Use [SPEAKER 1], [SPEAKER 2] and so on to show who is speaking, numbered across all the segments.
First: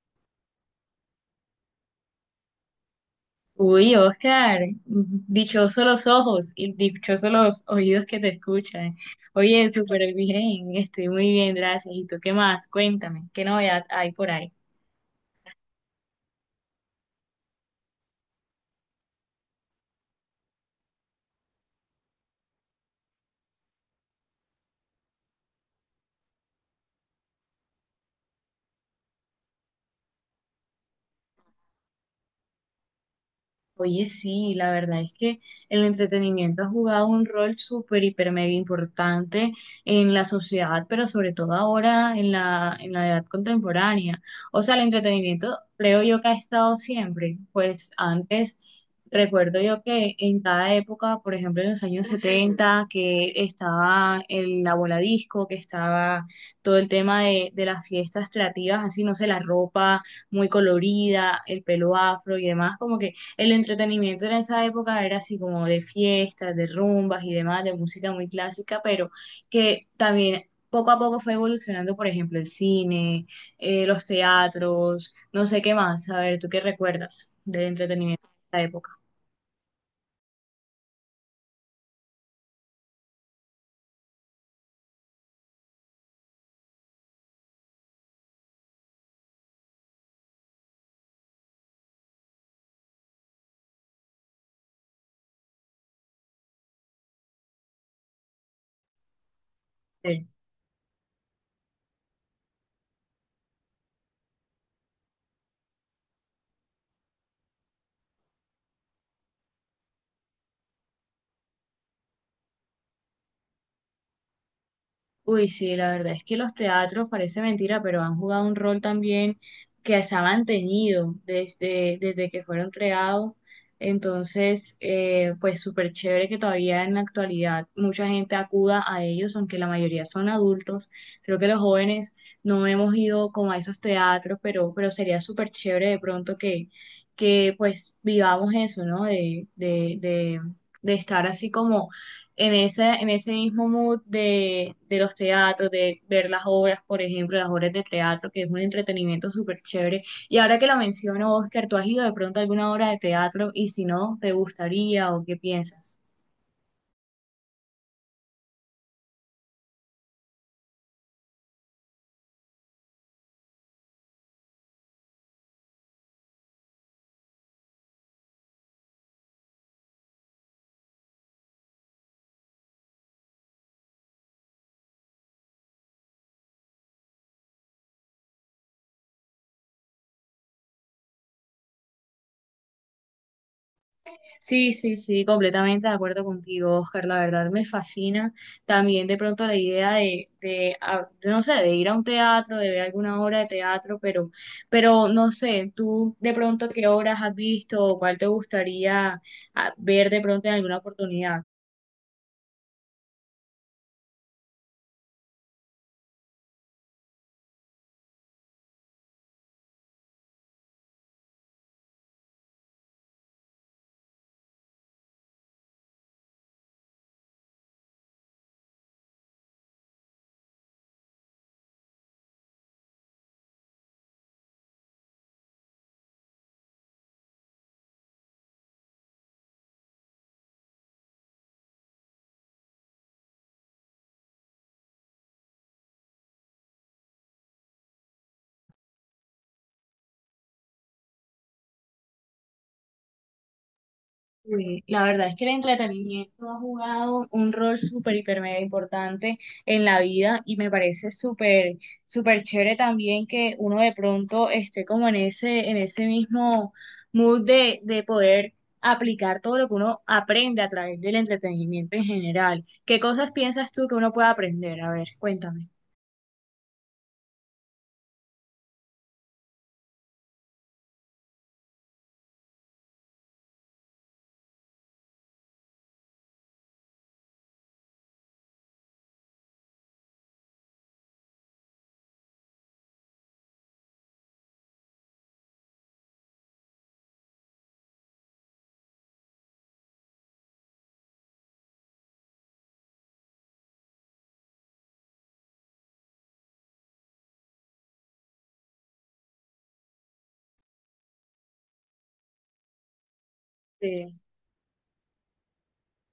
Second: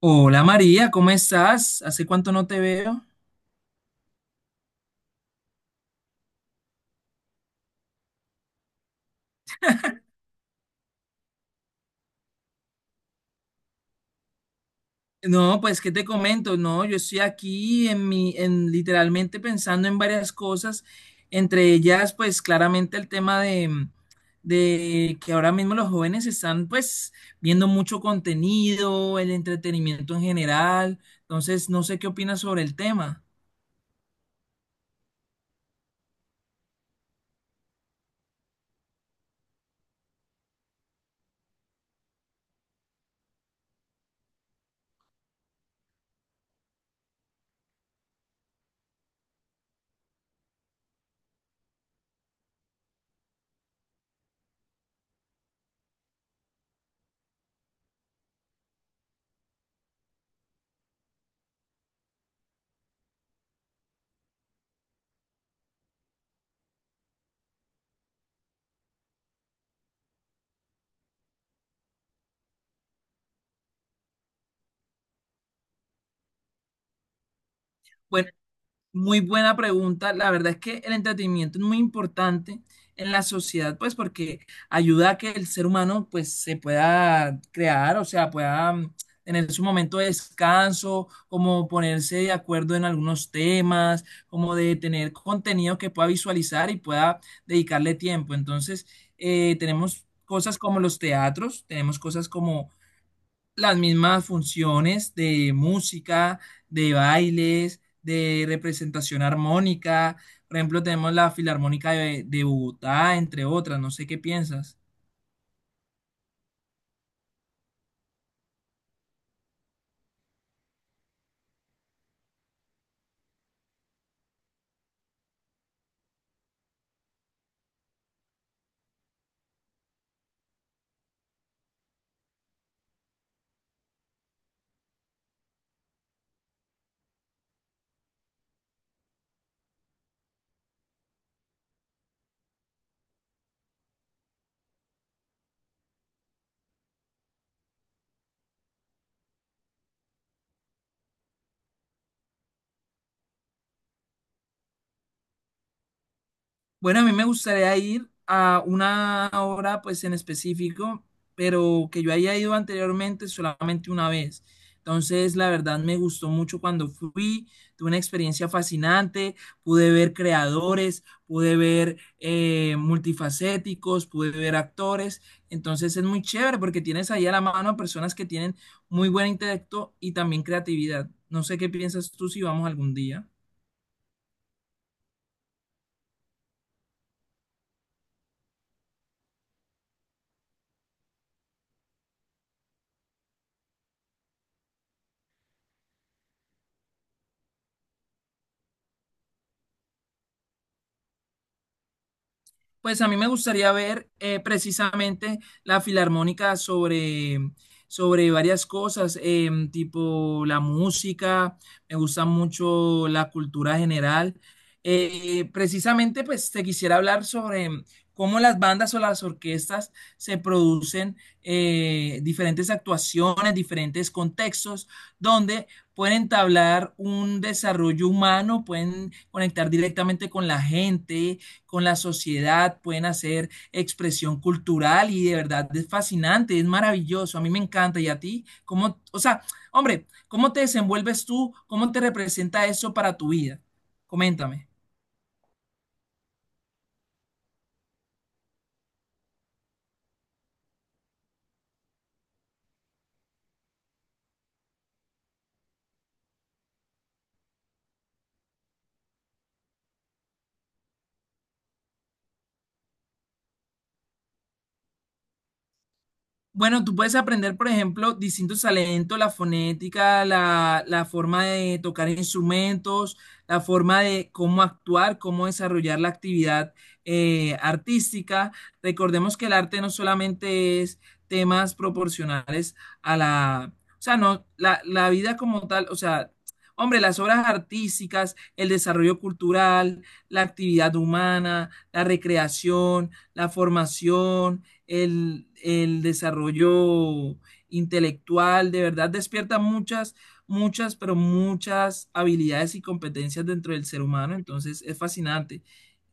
[SPEAKER 1] Hola María, ¿cómo estás? ¿Hace cuánto no te veo?
[SPEAKER 2] Uy, Oscar, dichosos los ojos y dichosos los oídos que te escuchan. Oye, súper bien, estoy muy bien, gracias. ¿Y tú qué más? Cuéntame, ¿qué novedad hay por ahí?
[SPEAKER 1] No, pues qué te comento, no, yo estoy aquí en literalmente pensando en varias cosas, entre ellas, pues claramente el tema de que ahora mismo los jóvenes están pues viendo mucho contenido, el entretenimiento en general, entonces no sé qué opinas sobre el tema.
[SPEAKER 2] Oye, sí, la verdad es que el entretenimiento ha jugado un rol súper, hiper, mega importante en la sociedad, pero sobre todo ahora en la edad contemporánea. O sea, el entretenimiento creo yo que ha estado siempre. Pues antes, recuerdo yo que en cada época, por ejemplo, en los años 70 que estaba la bola disco, que estaba todo el tema de las fiestas creativas, así, no sé, la ropa muy colorida, el pelo afro y demás, como el entretenimiento en esa época era así como de fiestas, de rumbas y demás, de música muy clásica, pero que también poco a poco fue evolucionando, por ejemplo, el cine, los teatros, no sé qué más. A ver, ¿tú qué recuerdas del entretenimiento
[SPEAKER 1] Bueno,
[SPEAKER 2] de esa época?
[SPEAKER 1] muy buena pregunta. La verdad es que el entretenimiento es muy importante en la sociedad, pues porque ayuda a que el ser humano pues se pueda crear, o sea, pueda tener su momento de descanso, como ponerse de acuerdo en algunos temas, como de tener contenido que pueda visualizar y pueda dedicarle tiempo. Entonces, tenemos cosas como los teatros, tenemos cosas como las mismas funciones de música, de bailes, de representación armónica. Por ejemplo, tenemos la Filarmónica de Bogotá, entre otras. No sé qué piensas.
[SPEAKER 2] Uy, sí, la verdad es que los teatros, parece mentira, pero han jugado un rol también que se ha mantenido desde que fueron creados. Entonces, pues súper chévere que todavía en la actualidad mucha gente acuda a ellos, aunque la mayoría son adultos. Creo que los jóvenes no hemos ido como a esos teatros, pero sería súper chévere de pronto que pues vivamos eso, ¿no? De estar así como en ese mismo mood de los teatros, de ver las obras, por ejemplo, las obras de teatro, que es un entretenimiento súper chévere. Y ahora que lo menciono, Oscar, ¿tú has ido de pronto a alguna obra de teatro? Y si no, ¿te gustaría o qué piensas?
[SPEAKER 1] Bueno, a mí me gustaría ir a una obra, pues en específico, pero que yo haya ido anteriormente solamente una vez. Entonces, la verdad me gustó mucho cuando fui, tuve una experiencia fascinante, pude ver creadores, pude ver multifacéticos, pude ver actores. Entonces, es muy chévere porque tienes ahí a la mano a personas que tienen muy buen intelecto y también creatividad. No sé qué piensas tú si vamos algún día.
[SPEAKER 2] Sí, sí, sí, completamente de acuerdo contigo, Oscar. La verdad me fascina también de pronto la idea no sé, de ir a un teatro, de ver alguna obra de teatro, pero no sé, tú de pronto qué obras has visto o cuál te gustaría ver de pronto en alguna oportunidad.
[SPEAKER 1] Pues a mí me gustaría ver precisamente la filarmónica sobre varias cosas, tipo la música, me gusta mucho la cultura general. Precisamente, pues te quisiera hablar sobre cómo las bandas o las orquestas se producen diferentes actuaciones, diferentes contextos, donde pueden entablar un desarrollo humano, pueden conectar directamente con la gente con la sociedad, pueden hacer expresión cultural y de verdad es fascinante, es maravilloso, a mí me encanta. Y a ti, ¿cómo, o sea, hombre, cómo te desenvuelves tú? ¿Cómo te representa eso para tu vida? Coméntame.
[SPEAKER 2] Uy, la verdad es que el entretenimiento ha jugado un rol súper, hiper, mega importante en la vida y me parece súper, súper chévere también que uno de pronto esté como en en ese mismo mood de poder aplicar todo lo que uno aprende a través del entretenimiento en general. ¿Qué cosas piensas tú que uno puede aprender? A ver, cuéntame.
[SPEAKER 1] Bueno, tú puedes aprender, por ejemplo, distintos talentos, la fonética, la forma de tocar instrumentos, la forma de cómo actuar, cómo desarrollar la actividad artística. Recordemos que el arte no solamente es temas proporcionales a la, o sea, no, la vida como tal, o sea, hombre, las obras artísticas, el desarrollo cultural, la actividad humana, la recreación, la formación, el desarrollo intelectual, de verdad despierta muchas, muchas, pero muchas habilidades y competencias dentro del ser humano, entonces es fascinante.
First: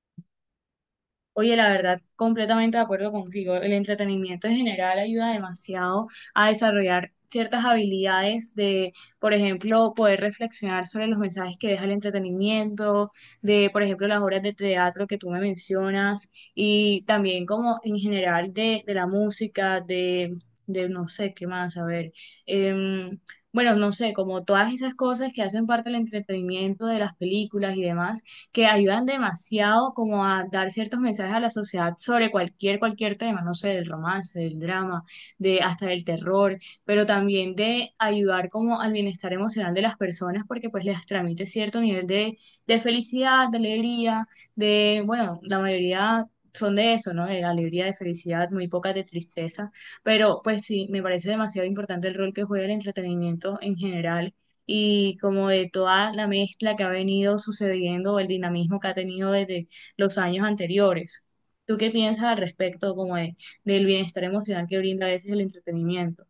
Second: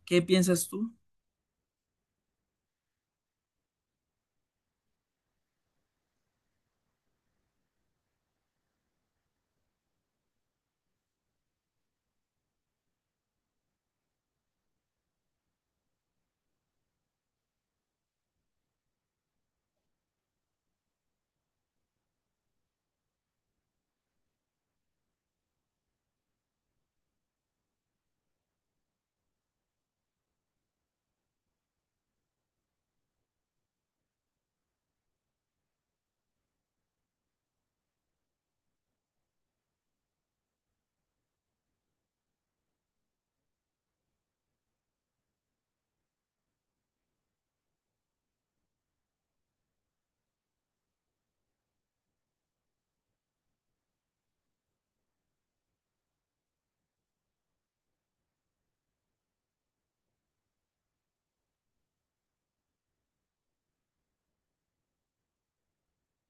[SPEAKER 1] ¿Qué piensas tú?
[SPEAKER 2] Oye, la verdad, completamente de acuerdo contigo. El entretenimiento en general ayuda demasiado a desarrollar ciertas habilidades de, por ejemplo, poder reflexionar sobre los mensajes que deja el entretenimiento, de, por ejemplo, las obras de teatro que tú me mencionas, y también como en general de la música, de no sé qué más, a ver. em, bueno, no sé, como todas esas cosas que hacen parte del entretenimiento de las películas y demás que ayudan demasiado como a dar ciertos mensajes a la sociedad sobre cualquier, cualquier tema, no sé, del romance, del drama, de hasta del terror, pero también de ayudar como al bienestar emocional de las personas porque pues les transmite cierto nivel de felicidad, de alegría, de, bueno, la mayoría... Son de eso, ¿no? De alegría, de felicidad, muy pocas de tristeza. Pero pues sí, me parece demasiado importante el rol que juega el entretenimiento en general y como de toda la mezcla que ha venido sucediendo, el dinamismo que ha tenido desde los años anteriores. ¿Tú qué piensas al respecto como del bienestar emocional que brinda a veces el entretenimiento?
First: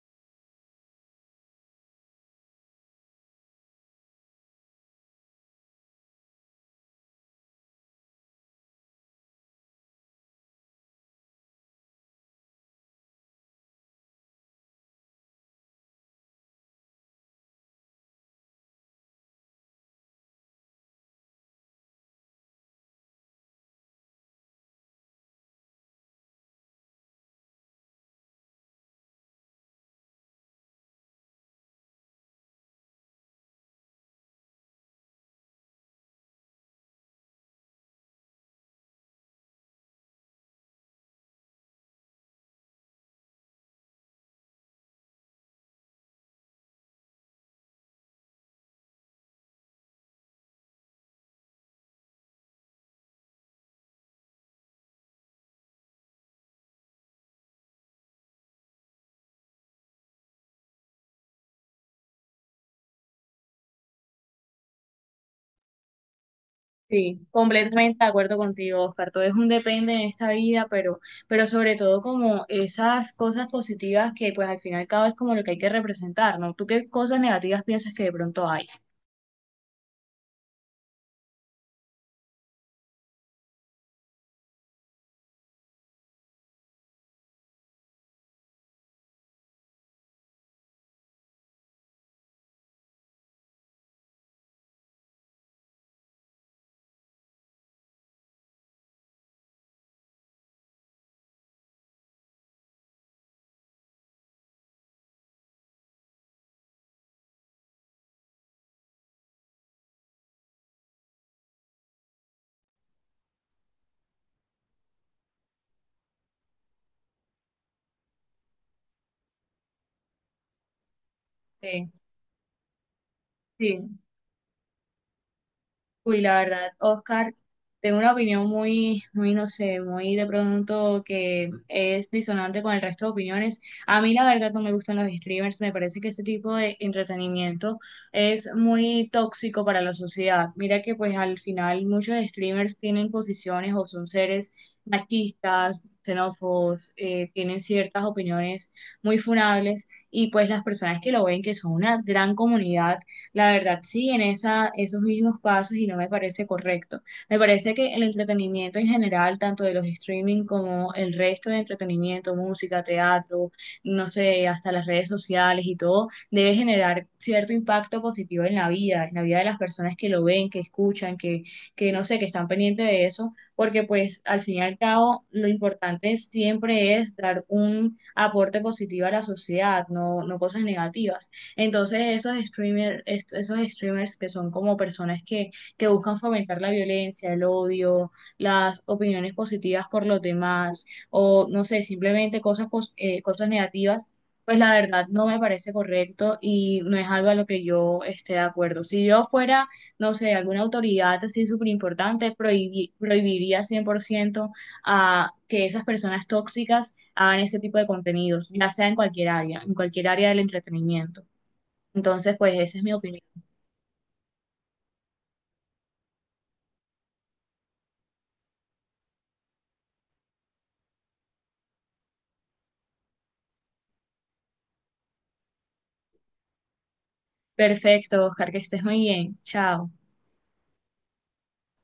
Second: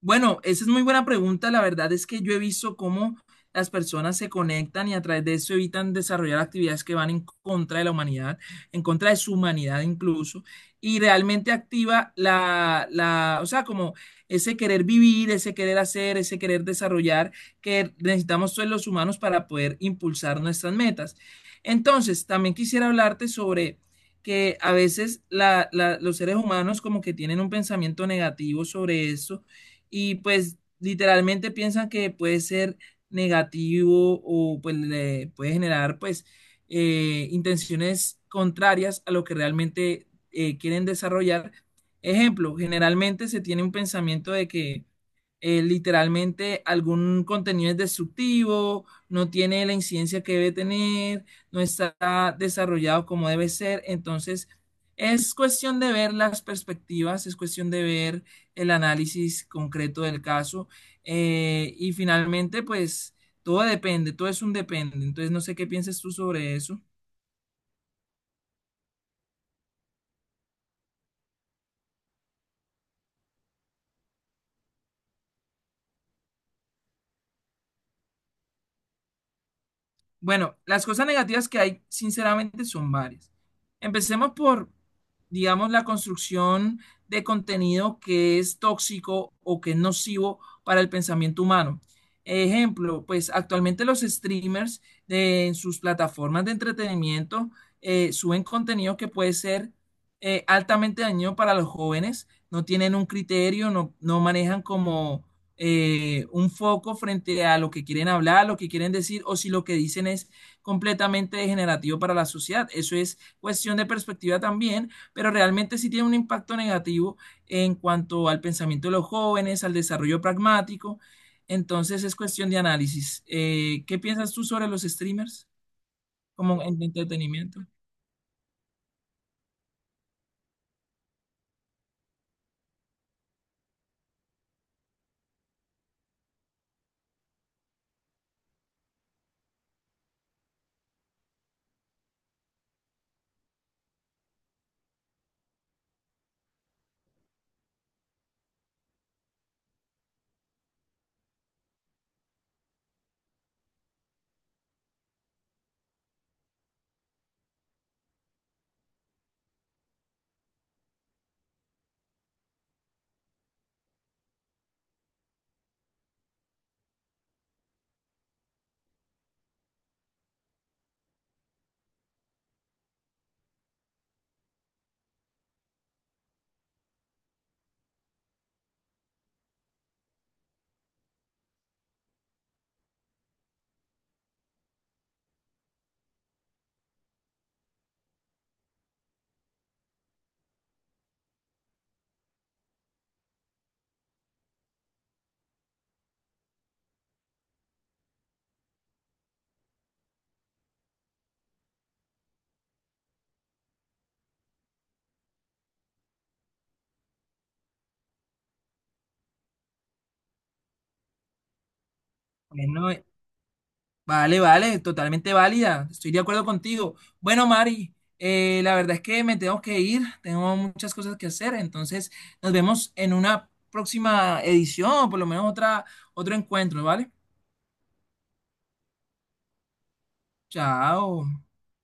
[SPEAKER 1] Bueno, esa es muy buena pregunta. La verdad es que yo he visto cómo las personas se conectan y a través de eso evitan desarrollar actividades que van en contra de la humanidad, en contra de su humanidad incluso, y realmente activa o sea, como ese querer vivir, ese querer hacer, ese querer desarrollar que necesitamos todos los humanos para poder impulsar nuestras metas. Entonces, también quisiera hablarte sobre que a veces los seres humanos como que tienen un pensamiento negativo sobre esto y pues literalmente piensan que puede ser negativo o pues le puede generar pues intenciones contrarias a lo que realmente quieren desarrollar. Ejemplo, generalmente se tiene un pensamiento de que literalmente algún contenido es destructivo, no tiene la incidencia que debe tener, no está desarrollado como debe ser. Entonces, es cuestión de ver las perspectivas, es cuestión de ver el análisis concreto del caso. Y finalmente, pues, todo depende, todo es un depende. Entonces, no sé qué piensas tú sobre eso.
[SPEAKER 2] Sí, completamente de acuerdo contigo, Oscar. Todo es un depende en esta vida, pero sobre todo como esas cosas positivas que pues al final y al cabo es como lo que hay que representar, ¿no? ¿Tú qué cosas negativas piensas que de pronto hay?
[SPEAKER 1] Bueno, las cosas negativas que hay, sinceramente, son varias. Empecemos por, digamos, la construcción de contenido que es tóxico o que es nocivo para el pensamiento humano. Ejemplo, pues actualmente los streamers en sus plataformas de entretenimiento suben contenido que puede ser altamente dañino para los jóvenes, no tienen un criterio, no manejan como un foco frente a lo que quieren hablar, lo que quieren decir, o si lo que dicen es completamente degenerativo para la sociedad. Eso es cuestión de perspectiva también, pero realmente sí tiene un impacto negativo en cuanto al pensamiento de los jóvenes, al desarrollo pragmático.
[SPEAKER 2] Sí.
[SPEAKER 1] Entonces es cuestión de análisis.
[SPEAKER 2] Sí.
[SPEAKER 1] ¿Qué piensas tú sobre los streamers
[SPEAKER 2] Uy, la
[SPEAKER 1] como
[SPEAKER 2] verdad,
[SPEAKER 1] de
[SPEAKER 2] Oscar,
[SPEAKER 1] entretenimiento?
[SPEAKER 2] tengo una opinión muy, muy, no sé, muy de pronto que es disonante con el resto de opiniones. A mí la verdad no me gustan los streamers, me parece que ese tipo de entretenimiento es muy tóxico para la sociedad. Mira que pues al final muchos streamers tienen posiciones o son seres machistas, xenófobos, tienen ciertas opiniones muy funables y pues las personas que lo ven, que son una gran comunidad la verdad, sí, en esos mismos pasos y no me parece correcto. Me parece que el entretenimiento en general, tanto de los streaming como el resto de entretenimiento, música, teatro, no sé, hasta las redes sociales y todo, debe generar cierto impacto positivo en la vida de las personas que lo ven, que escuchan, que no sé, que están pendientes de eso, porque pues al fin y al cabo lo importante siempre es dar un aporte positivo a la sociedad, no, no cosas negativas. Entonces, esos streamers que son como personas que buscan fomentar la violencia, el odio, las opiniones positivas por los demás, o no sé, simplemente cosas negativas, pues la verdad no me parece correcto y no es algo a lo que yo esté de acuerdo. Si yo fuera, no sé, alguna autoridad así súper importante, prohibiría 100% a que esas personas tóxicas hagan ese tipo de contenidos, ya sea en cualquier área del entretenimiento. Entonces, pues esa es
[SPEAKER 1] Bueno,
[SPEAKER 2] mi opinión.
[SPEAKER 1] vale, vale, totalmente válida. Estoy de acuerdo contigo. Bueno, Mari, la verdad es que me tengo que ir. Tengo muchas cosas que hacer. Entonces, nos vemos en una próxima edición o por lo menos otro encuentro, ¿vale?
[SPEAKER 2] Perfecto, Oscar, que estés muy bien. Chao.
[SPEAKER 1] Chao.